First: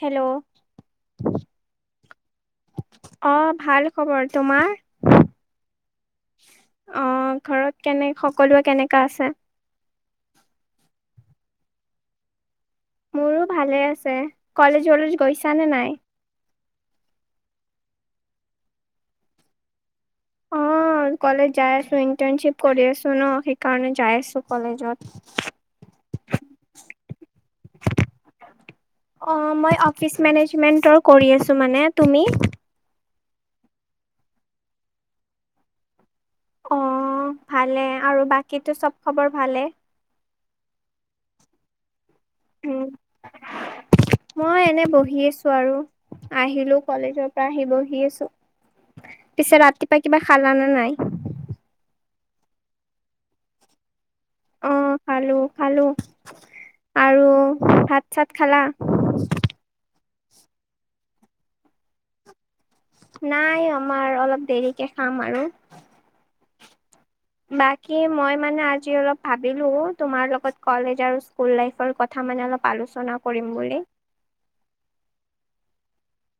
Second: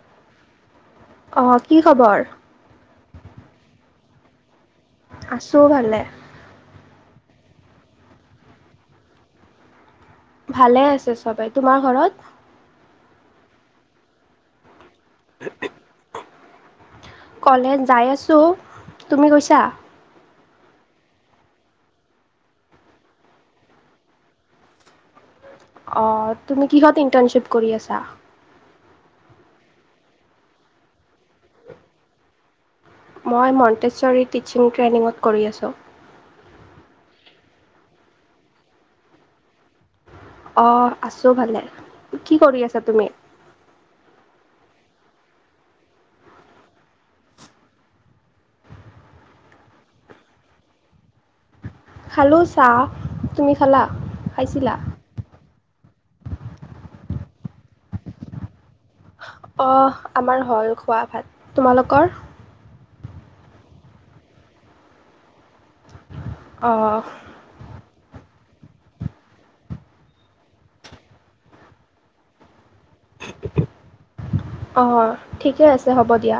Hello অ কি খবৰ অ ভাল খবৰ তোমাৰ? আছো ভালে অ ঘৰত কেনে সকলোৱে কেনেকা আছে ভালে আছে চবে তোমাৰ ঘৰত মোৰো ভালে আছে কলেজ চলেজ গৈছা নে নাই ক'লেজ যাই আছো তুমি গৈছা অ কলেজ যাই আছো ইণ্টাৰ্নশ্বিপ কৰি আছো ন সেইকাৰণে যাই আছো কলেজত অ তুমি কিহত ইণ্টাৰ্ণশ্বিপ কৰি আছা? অ মই অফিচ মেনেজমেন্টৰ কৰি আছো মানে তুমি মই মন্তেশ্বৰী টিচিং ট্ৰেইনিঙত কৰি আছো অ ভালে আৰু বাকীটো চব খবৰ ভালে অ আছো ভালে কি কৰি আছা তুমি? [unintelligible] মই এনে বহি আছো আৰু আহিলো কলেজৰ পৰা আহি বহি আছো। পিছে ৰাতিপুৱা কিবা খালা নে নাই খালো চাহ তুমি খালা অ খাইছিলা খালো খালো আৰু ভাত চাত খালা অ আমাৰ হল খোৱা ভাত তোমালোকৰ? নাই আমাৰ অলপ দেৰিকে খাম আৰু অ বাকী মই মানে আজি অলপ ভাবিলো তোমাৰ লগত কলেজ আৰু স্কুল লাইফৰ ক থা মানে অলপ আলোচনা কৰিম বুলি। অ ঠিকে আছে হ'ব দিয়া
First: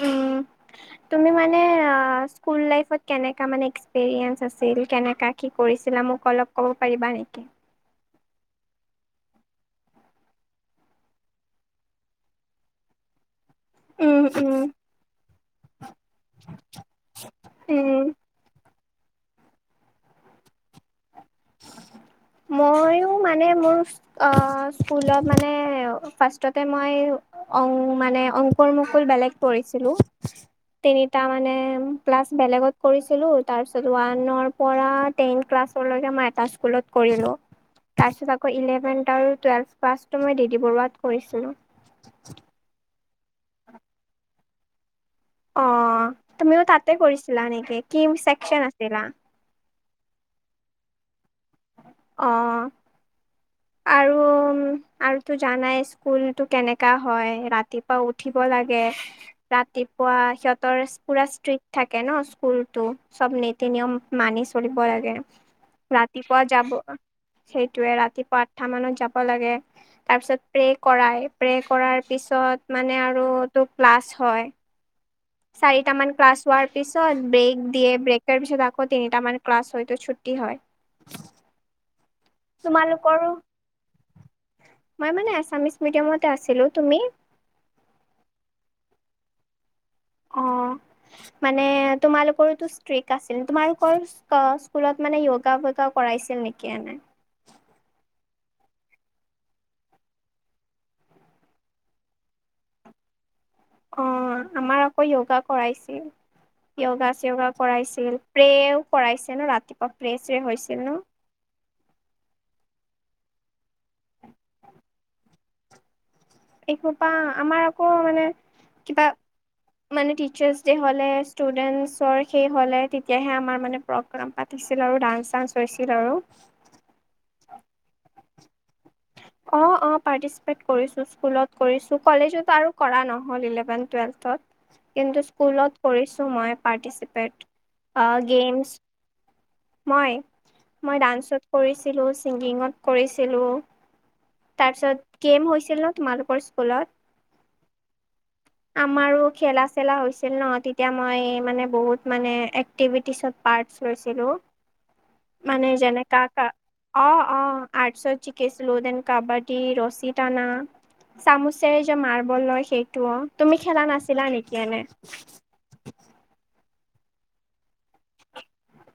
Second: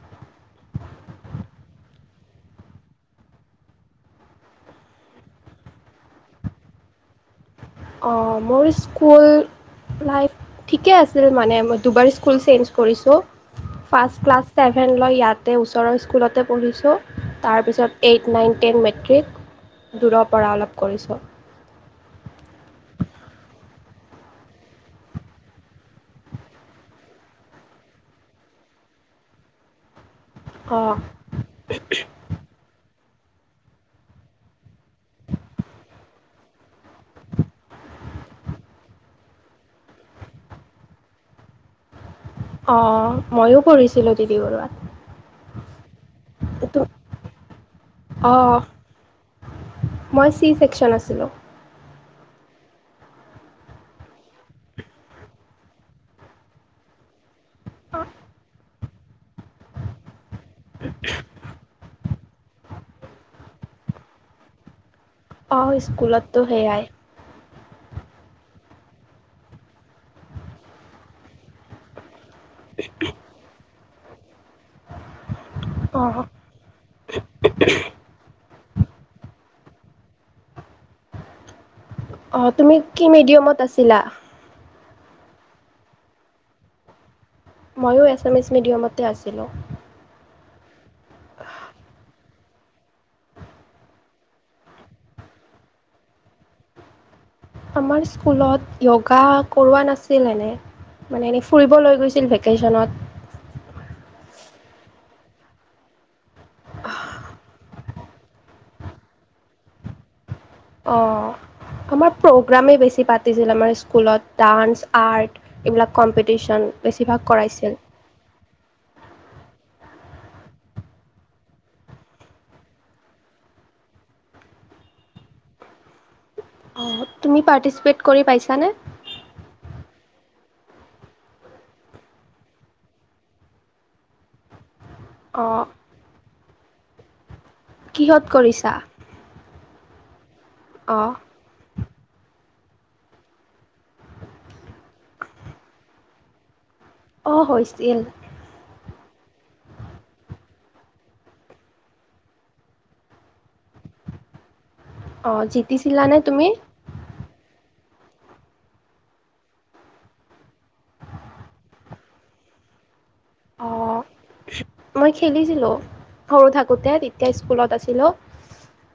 উম তুমি মানে স্কুল লাইফত আ কেনেকা মানে এক্সপেৰিয়েঞ্চ আছিল কেনেকা কি কৰিছিলা মোক অলপ ক'ব পাৰিবা নেকি অহ মোৰ স্কুল লাইফ ঠিকে আছিল মানে মই দুবাৰ স্কুল চেঞ্জ কৰিছো উম ফাষ্ট ক্লাছ উম ছেভেন মই ইয়াতে ওচৰৰ স্কুলতে পঢ়িছো উম তাৰপিছত এইট নাইন টেন মেট্ৰিক দূৰৰ পৰা অলপ কৰিছো। ময়ো মানে মোৰ অ স্কুলত মানে ফাৰ্ষ্ষ্টতে মই অ মানে অংকুৰ মুকুল বেলেগ পঢ়িছিলো অঁ তিনিটা মানে ক্লাছ বেলেগত কৰিছিলো তাৰ পিছত ওৱানৰ পৰা টেন ক্লাছলৈকে মই এটা স্কুলত কৰিলো তাৰপিছত আকৌ ইলেভেন্ আৰু টুৱেলভ ক্লাছটো মই দি দি বৰুৱাত কৰিছিলো অ ময়ো পঢ়িছিলো দি দি বৰুৱাত। অ তুমিও তো তাতে কৰিছিলা নেকি কি অঁ চেকচন আছিলা মই চি চেকচন আছিলো অ আৰু আৰুতো জানাই স্কুলটো কেনেকা হয় ৰাতিপুৱা উঠিব লা কে ৰাতিপুৱা সিহঁতৰ পুৰা ষ্ট্ৰিক থাকে ন কোলটো চব নীতি নিয়ম মানি চলিব লাগে অঁ স্কুলততো ৰাতিপুৱা যাব সেয়াই সেইটোয়ে ৰাতিপুৱা আঠটা মানত যাব লাগে তাৰ পিছত প্ৰে কৰাই প্ৰে কৰাৰ পিছত মানে আৰু ত ক্লাছ হয় চাৰি টা অঁ মান ক্লাছ হোৱাৰ পিছত ব্ৰেক দিয়ে ব্ৰেকৰ পিছত আকৌ তিনিটা মান ক্লাছ হয়তো ছুটি হয়। অহ তুমি কি তোমালোকৰো মিডিয়ামত আছিলা? মই মানে এছামিছ মিডিয়ামতে আছিলো তুমি ময়ো এছামিছ মিডিয়ামতে আছিলো। অ মানে তোমালোকৰতো স্ত্ৰীক আছিল তোমালোকৰ স্কুলত মানে য়োগা বোগা কৰাইছিল নেকি এনে? আমাৰ স্কুলত য়োগা কৰোৱা নাছিল এনে মানে এনেই ফুৰিব লৈ গৈছিল ভেকেশ্বনত। অ আমাৰ আকৌ য়োগা কৰাইছিল য়োগা চিয়গা কৰাইছিল প্ৰেও কৰাইছে ন ৰাতিপুৱা প্ৰে চ্ৰে হৈছিল। ন? অ আমাৰ প্ৰগ্ৰোমেই বেছি পাতিছিল আমাৰ স্কুলত ডান্স আৰ্ট এইবিলাক কম্পিটিশ্যন এসোপা বেছিভাগ আমাৰ কৰাইছিল। আকৌ মানে কিবা মানে টিচাৰ্ছ দে হলে ষ্টুডেন্টচৰ সেই হলে তেতিয়াহে আমাৰ মানে প্ৰগ্ৰাম পাতিছিল আৰু ডান্স চান্স হৈছিল আৰু অ তুমি পাৰ্টিচিপেট কৰি পাইছানে? অ অ পাৰ্টিচিপেট কৰিছো স্কুলত কৰিছো কলেজতো আৰু কৰা নহ'ল ইলেভেন টুৱেলথত কিন্তু অঁ স্কুলত কৰিছো মই পৰ্তিছিপেত কিহত গেম কৰিছা মই মই অঁ ডান্সত কৰিছিলো, ছিংগিঙত কৰিছিলোঁ তাৰপিছত গেম হৈছিল ন তোমালোকৰ স্কুলত? অ হৈছিল আমাৰো খেলা চেলা হৈছিল ন তেতিয়া মই মানে বহুত মানে এক্টিভিটিছত পাৰ্টছ লৈছিলো অঁ মানে জিতিছিলানে যেনেকা কা তুমি অ অ আৰ্টছত জিকিছিলো দেন কাবাডী, ৰছী টানা, চামুচেৰে যে মাৰ্বল লয় সেইটোও তুমি খেলা নাছিলা নেকি এনে? ছিলোঁ সৰু থাকোতে তেতিয়া স্কুলত আছিলো।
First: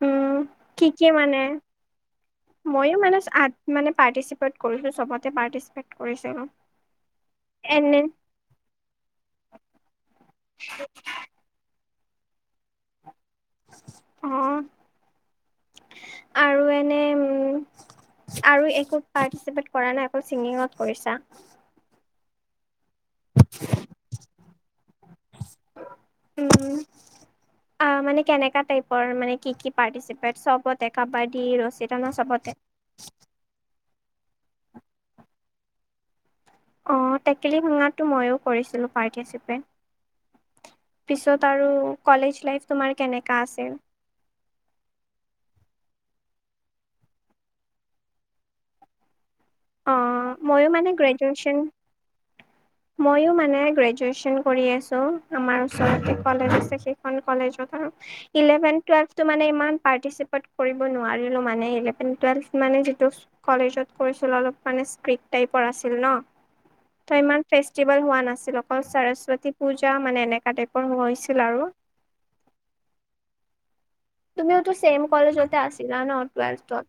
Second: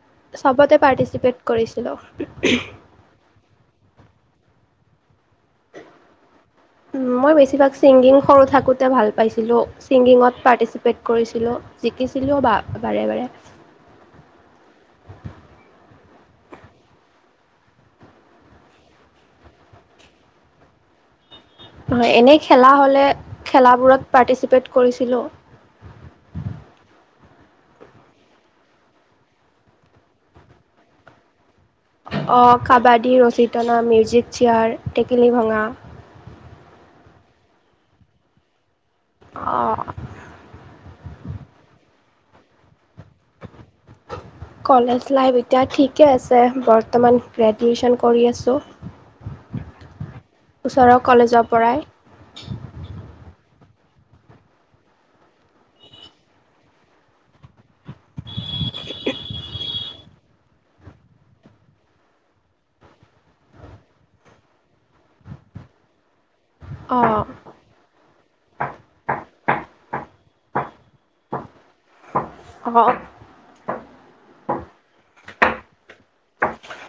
উম চবতে কি কি মানে পাৰ্টিচিপেট কৰিছিলো। মইয়ো মানে আৰ্ট মানে পাৰ্টিচিপেট কৰিছো চবতে পাৰ্টিচপেট কৰিছিলো। মই বেছিভাগ এনে ছিংগিং সৰু থাকোতে ভাল পাইছিলো, ছিংগিঙত পাৰ্টিচিপেট কৰি ছিলো জিকিছিলোও বা বাৰে বাৰে অ আৰু এনে উম আৰু একো পাৰ্টিচিপেট কৰা নাই অকল চিংগিঙত কৰিছা? হয় এনেই খেলা হ'লে খেলাবোৰত পাৰ্টিচিপেট কৰিছিলো। উম আ মানে কেনেকা টাইপৰ মানে কি কি পাৰ্টিচিপেট চবতে কাবাডী ৰচি অ কাবাডী, ৰচী টনা, মিউজিক চেয়াৰ, টেকেলি ভঙা অ টেকেলি ভঙাটো ময়ো কৰিছিলো পাৰ্টিচিপেট অ' পিছত আৰু কলেজ লাইফ তোমাৰ কেনেকা আছে কলেজ লাইফ এতিয়া ঠিকে আছে বৰ্তমান গ্ৰেজুৱেচন কৰি আছো। অ ওচৰৰ কলেজৰ পৰাই [inaudible] ময়ো মানে গ্ৰেজুৱেচন কৰি আছো আমাৰ ওচতে কলেজ আছে সেইখন কলেজত আৰু। ইলেভেন্ট টোয়েল্ভটো মানে ইমান পাৰ্টিশ্বিপেট কৰিব নোৱাৰিলো মানে, ইলেভেন্ট টোয়েলভ মানে যিটোছ কলেজত কৰিছিল অলপ মানে ষ্ট্ৰিক টাইপৰ আছিল ন ত অঁ ই ফেষ্টিভেল হোৱা নাছিল অকল সৰস্বতী পূজা মানে এনেকুৱা টাইপৰ হৈ হৈছিল আৰু। অঅক [unintelligible] তুমিওতো ছেম কলেজতে আছিলা ন টুৱেল্থত।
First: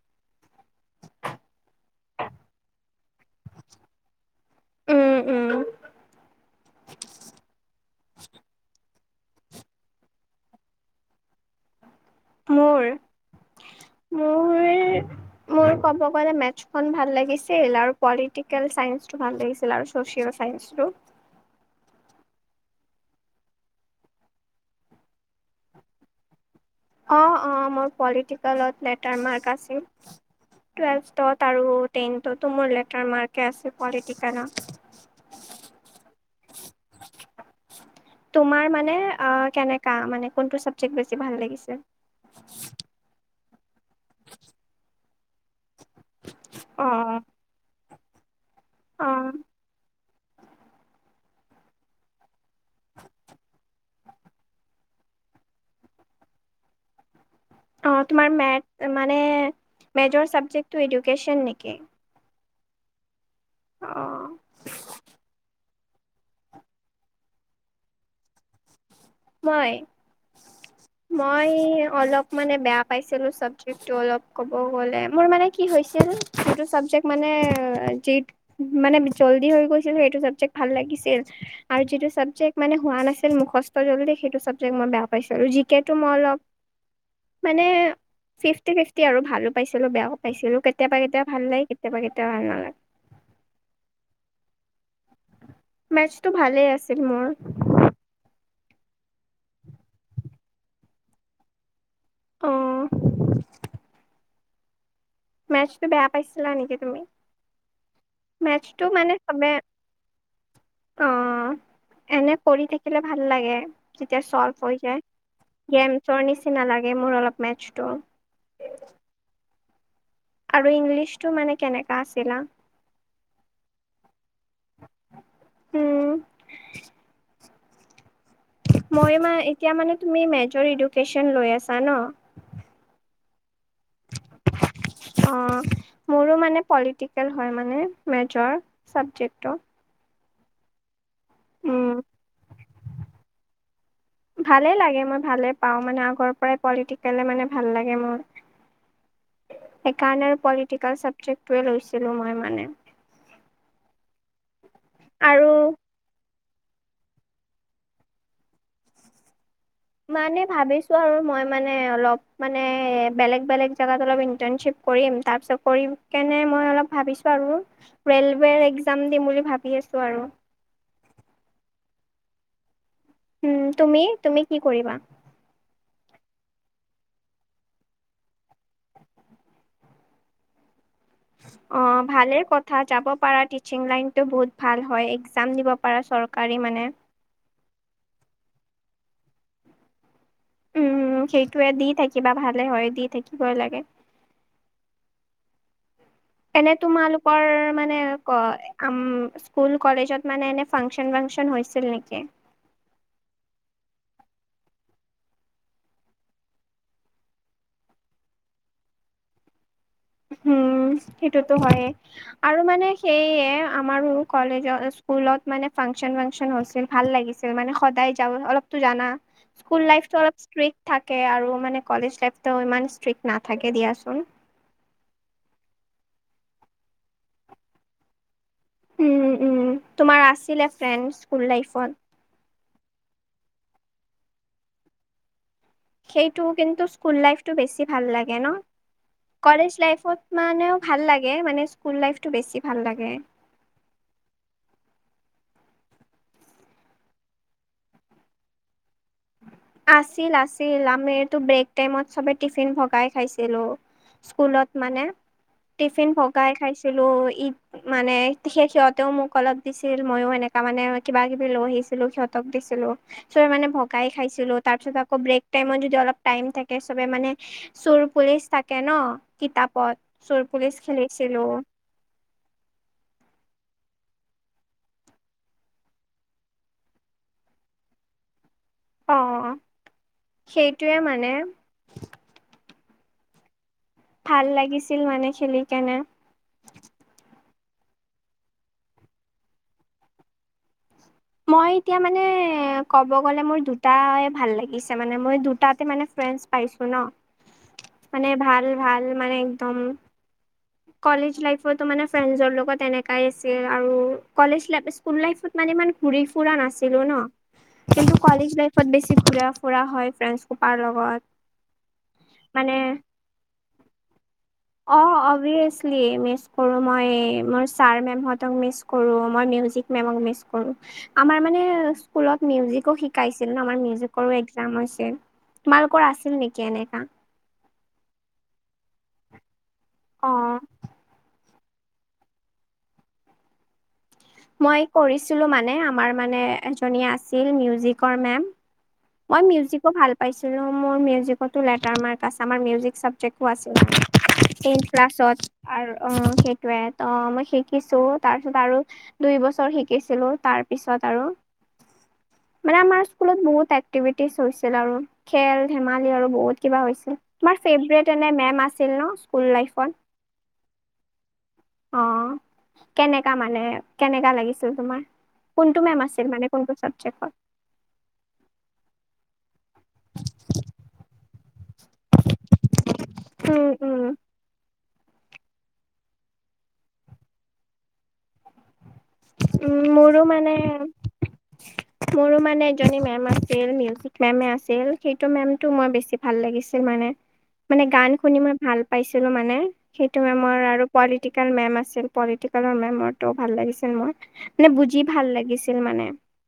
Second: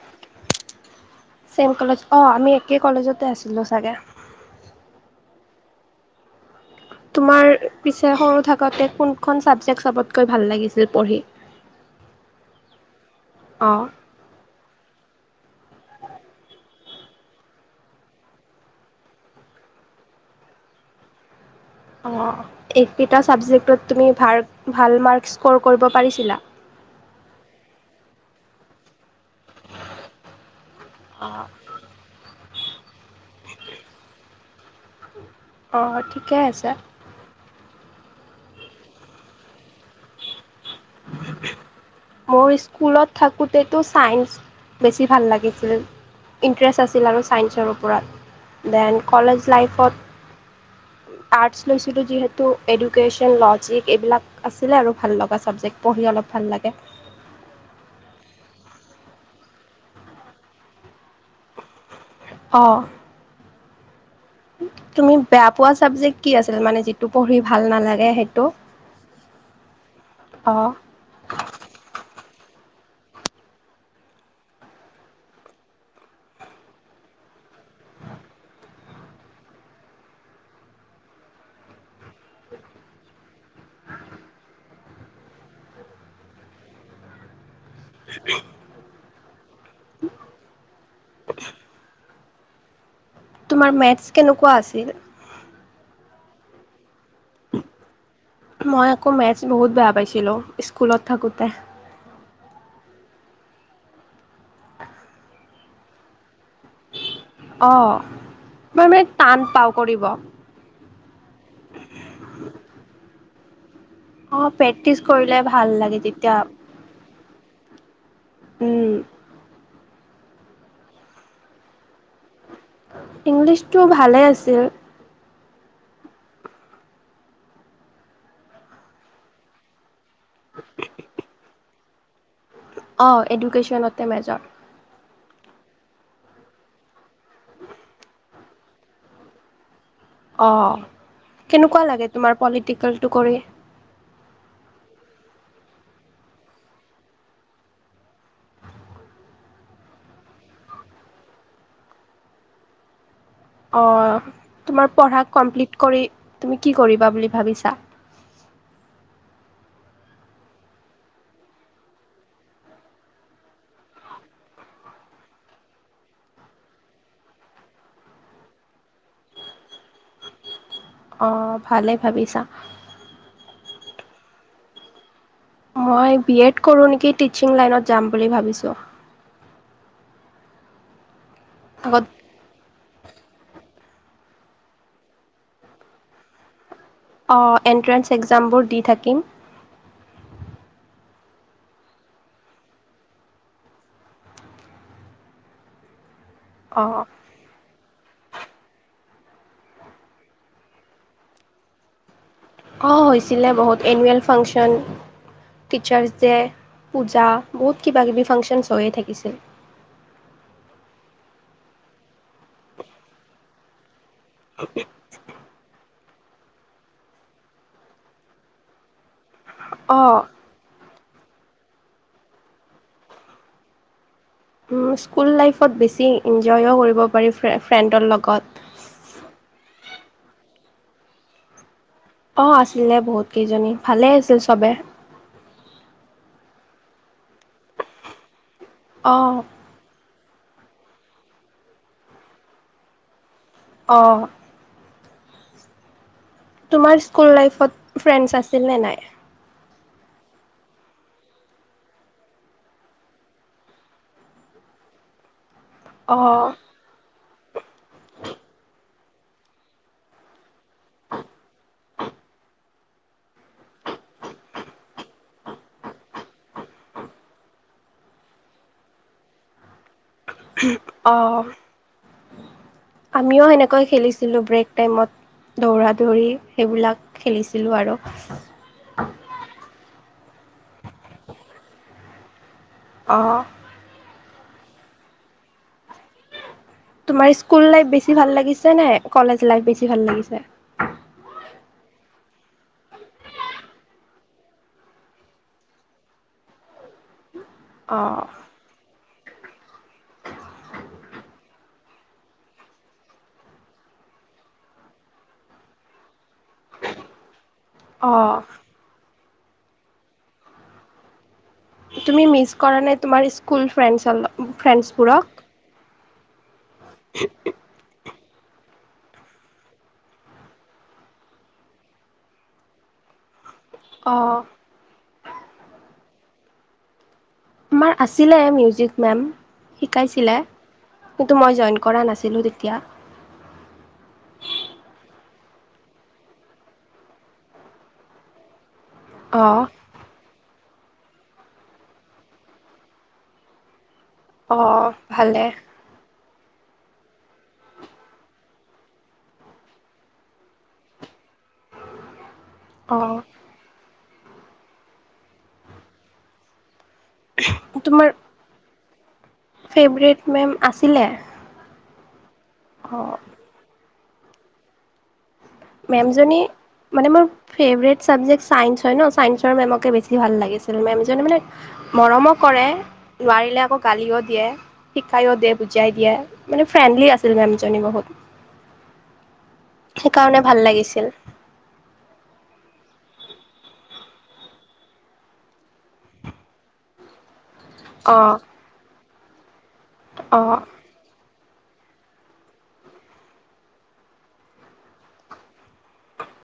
ছেম কলেজ অঁ আমি একে কলেজতে আছিলোঁ চাগে, উম উম তোমাৰ পিছে সৰু থাকোতে কোনখন ছাবজেক্ট চবতকৈ ভাল লাগিছিল পঢ়ি? মোৰ অঁ মোৰ মোৰ ক'ব গ'লে মেথছখন ভাল লাগিছিল আৰু পলিটিকেল চাইন্সটো ভাল লাগিছিল আৰু। ছোচিয়েল চাইঞ্চটো। অঁ এইকেইটা ছাবজেক্টত তুমি ভাৰ ভাল মাৰ্ক স্ক'ৰ কৰিব পাৰিছিলা? অ অ মই পলিটিকেলত লেটাৰ মাৰ্ক আছিল। অঁ টুৱেলভত আৰু টেনতোটো মোৰ লেটাৰ মাৰ্ক আছিল পলিটিকেল। অঁ ঠিকে আছে। তোমাৰ মানে অ কেনেকা মানে কোনটো চাবজেক্ট বেছি ভাল লাগিছে? মোৰ স্কুলত থাকোঁতেতো ছাইন্ঞ্চ বেছি ভাল লাগিছিল। ইণ্টাৰেষ্ট আছিল অ' আৰু ছাইন্ঞ্চৰ ওপৰত। দেন অ' কলেজ লাইফত। আৰ্টছ লৈছিলোঁ যিহেতু এডুকেশ্যন লজিক এইবিলাক আছিলে আৰু ভাল লগা ছাবজেক্ট। পঢ়ি অলপ ভাল লাগে অ তোমাৰ মে মানে মেজৰ চাবজেকটো এডুকেশ্বন নেকি? অঁ অ তুমি বেয়া পোৱা চাবজেক্ট কি আছিল মানে যিটো পঢ়ি ভাল নালাগে সেইটো? মই অ' মই অলপ মানে বেয়া পাইছিলো চাবজেক্টো অলপ ক'ব গলে মোৰ মানে কি হৈছিল যিটো চাবজেক্ট মানে জি মানে জল্দি হৈ গৈছিল সেইটো চাবজেক্ট ভাল লাগিছিল। আৰু যিটো চাবজেক্ট মানে হোৱা নাছিল মোখ দি সেইটো চাবজেক্ট মই বেয়া পাইছো আৰু জি কে টো মই অলপ মানে উ [unintelligible] ফিফটি ফিফটি আৰু ভালো পাইছিলোঁ বেয়া পাইছিলোঁ, কেতিয়াবা কেতিয়াবা ভাল লাগে কেতিয়াবা কেতিয়াবা ভাল নালাগে তোমাৰ মেথছ কেনেকুৱা আছিল? মেথছটো ভালেই আছিল মোৰ মই আকৌ মেথছ বহুত বেয়া পাইছিলোঁ স্কুলত থাকোঁতে। অঁ মেচটো বেয়া পাইছিলা নেকি তুমি? অ মেটচটো মই মানে টান চবে পাওঁ কৰিব। অ এনে কৰি থাকিলে ভাল লাগে। যেতিয়া অ', চল্ভ হৈ প্ৰেক্টিচ যায় কৰিলে ভাল লাগে গেমছৰ তেতিয়া নিচিনা লাগে মোৰ অলপ মেথছটো। উম আৰু ইংলিছ টো মানে কেনেকা আছিলা ইংলিছটো ভালেই আছিল। উম, মই এতিয়া মানে তুমি মেজৰ এডুকেন লৈ আছা ন? অঁ এডুকেশ্যনতে মেজৰ অ মোৰো মানে পলিটিকেল হয় মানে মেজৰ ছাবব্জেক্টৰ অঁ কেনেকুৱা উম, লাগে তোমাৰ পলিটিকেলটো কৰি? ভালে লাগে মই ভালে পাওঁ মানে আগৰ পৰাই পলিটিকেলে মানে ভাল লাগে মোৰ সেইকাৰণে পলিটিকেল ছাবজেক্টোৱে লৈছিলো মই মানে অঁ তোমাৰ পঢ়া আৰু কমপ্লিট কৰি তুমি কি কৰিবা বুলি ভাবিছা? মানে ভাবিছোঁ আৰু মই মানে অলপ মানে বেলেগ বেলেগ জেগাত অলপ ইন্টাৰণশিপ কৰিম তাৰপিছত কৰি কেনে মই অলপ ভাবিছো আৰু ৰেলৱেৰ একজাম দিম বুলি ভাবি আছো আৰু। অ ভালেই ভাবিছা। উম তুমি তুমি কি কৰিবা? মই বিএড কৰো নেকি টিচিং লাইনত যাম বুলি ভাবিছো। অ আগত ভালে ক থা যাব পাৰা টিচিং লাইনটো বহুত ভাল হয় একজাম দিব পাৰা চৰকাৰী মানে। অ এণ্ট্ৰেন্স এক্জামবোৰ দি থাকিম। উম সেইটোয়ে দি থাকিবা ভালে হয় দি থাকিবই লাগে এনে অ'। তোমালোকৰ মানে ক আম স্কুল কলেজত মানে এনে ফাংচন ফাংচন হৈছিল নেকি অ হৈছিলে বহুত annual function teachers day puja বহুত কিবা কিবি ফাংচনছ হৈয়ে থাকিছিল উম সেইটোতো হয়ে আৰু মানে সেইয়ে আমাৰ কলেজত স্কুলত মানে ফাংচন ফাংচন হৈছিল ভাল লাগিছিল মানে সদায় যাও অলপতো জানা স্কুল লাইফটো অ'। অলপ ষ্ট্ৰিক্ট থাকে আৰু মানে কলেজ লাইফটো ইমান ষ্ট্ৰিক্ট নাথাকে দিয়াচোন উম স্কুল লাইফত বেছি এনজয়ো কৰিব পাৰি ফ্ৰে ফ্ৰেণ্ডৰ লগত উম উ তোমাৰ আছিলে ফ্ৰেণ্ড স্কুল লাইফত অ আছিলে বহুত কেইজনী ভালে আছিল চবে সেইটো কিন্তু স্কুল লাইফটো বেছি ভাল লাগে ন অ কলেজ লাইফত মানেও ভাল লাগে মানে স্কুল লাইফটো বেছি ভাল লাগে অ তোমাৰ স্কুল লাইফত ফ্ৰেণ্ডছ আছিল নে নাই আছিল আছিল আমিতো ব্ৰেক টাইমত চবে টিফিন ভগাই খাইছিলো স্কুলত মানে টিফিন অঁ ভগাই খাইছিলো ঈদ মানে সেই সিহঁতেও মোক অলপ দিছিল মইও এনে ত মানে কিবা কিবি লৈ আহিছিলো সিহঁতক দিছিলো চবে মানে ভ গাই খাইছিলোঁ তাৰপিছত আকৌ ব্ৰেক টাইমত যদি অলপ টাইম থাকে চবে মানে চোৰ পুলিচ থাকে ন কিতাপত চোৰ পুলিচ অঁ খেলিছিলো আমিও সেনেকৈ খেলিছিলো ব্ৰেক টাইমত দৌৰা দৌৰি সেইবিলাক খেলিছিলো আৰু অ সেইটোৱে মানে অ ভাল লাগিছিল মানে খেলি কেনে তোমাৰ স্কুল লাইফ বেছি ভাল লাগিছে নে কলেজ লাইফ বেছি ভাল লাগিছে মই এতিয়া মানে ক'ব গ'লে মোৰ দুটাই ভাল লাগিছে মানে মোৰ দুটাতে মানে ফ্ৰেণ্ডছ পাইছো ন অঁ মানে ভাল ভাল মানে একদম কলেজ লাইফতো মানে ফ্ৰেণ্ডৰ লগত এনেকাই আছিল আৰু কলেজ লাই স্কুল লাইফত মানে ইমান ঘুৰি ফুৰা নাছিলো ন কিন্তু অঁ কলেজ লাইফত বেছি ঘূৰা ফুৰা হয় ফ্ৰেণ্ডছ সোপাৰ লগত তুমি মিছ মানে কৰা নাই তোমাৰ স্কুল ফ্ৰেণ্ডছৰ ল ফ্ৰেণ্ডছবোৰক লি মিছ কৰো মই মোৰ ছাৰ মেমহঁতক মিছ কৰো মই মিউজিক মেমক মিছ কৰো আমাৰ মানে স্কুলত মিউজিকো শিকাইছিল ন আমাৰ মিউজিকৰো অঁ একজাম হৈছে তোমালোকৰ আছিল নেকি এনেকা আমাৰ আছিলে মিউজিক মেম অ শিকাইছিলে কিন্তু মই জইন কৰা নাছিলো দেই। এতিয়া মই কৰিছিলোঁ মানে আমাৰ মানে এজনি আছিল মিউজিকৰ মেম। মই অঁ মিউজিক খুব ভাল পাইছিলোঁ। মোৰ মিউজিকতো লেটাৰ মাৰ্ক আছে, আমাৰ মিউজিক চাবজেক আছিল। টেন অঁ ভালে ক্লাছত আৰু অ' সেইটোৱে ত মই শিকিছোঁ তাৰপিছত আৰু দুই বছৰ শিকিছিলোঁ তাৰ পিছত আৰু মানে আমাৰ অঁ স্কুলত বহুত এক্টিভিটিজ হৈছিল আৰু খেল-ধেমালি আৰু বহুত কিবা হৈছিল। তোমাৰ ফেভৰেট এনে মেম আছিল ন'? স্কুল লাইফত? ফেভৰেট মেম আছিলে। অ' অঁ কেনেকা মানে কেনেকা লাগিছিল তোমাৰ? কোনটো মেম আছিল মেমজনী মানে কোনটো মানে মোৰ চাবজেক্টত? ফেভৰেট ছাবজেক্ট ছাইেন্স হয় ন' চায়েঞ্চৰ মেমকে বেছি ভাল লাগিছিল মেম জনী মানে মৰমো কৰে নোৱাৰিলে উম আকৌ উম গালিও দিয়ে। শিকাইও দিয়ে, বুজাই দিয়ে মানে ফ্ৰেণ্ডলি আছিল মেমজনী বহুত। উম, মোৰো সেইকাৰণে মানে ভাল লাগিছিল মোৰো মানে এজনী মেম আছিল মিউজিক মেম আছিল সেইটো মেমটো মই বেছি ভাল লাগিছিল মানে-মানে গান অঁ শুনি মই ভাল পাইছিলোঁ মানে সেইটো মেমৰ অঁ আৰু পলিটিকেল মেম আছিল পলিটিকেলৰ মেমৰটো ভাল লাগিছিল। মোৰ মানে বুজি ভাল লাগিছিল মানে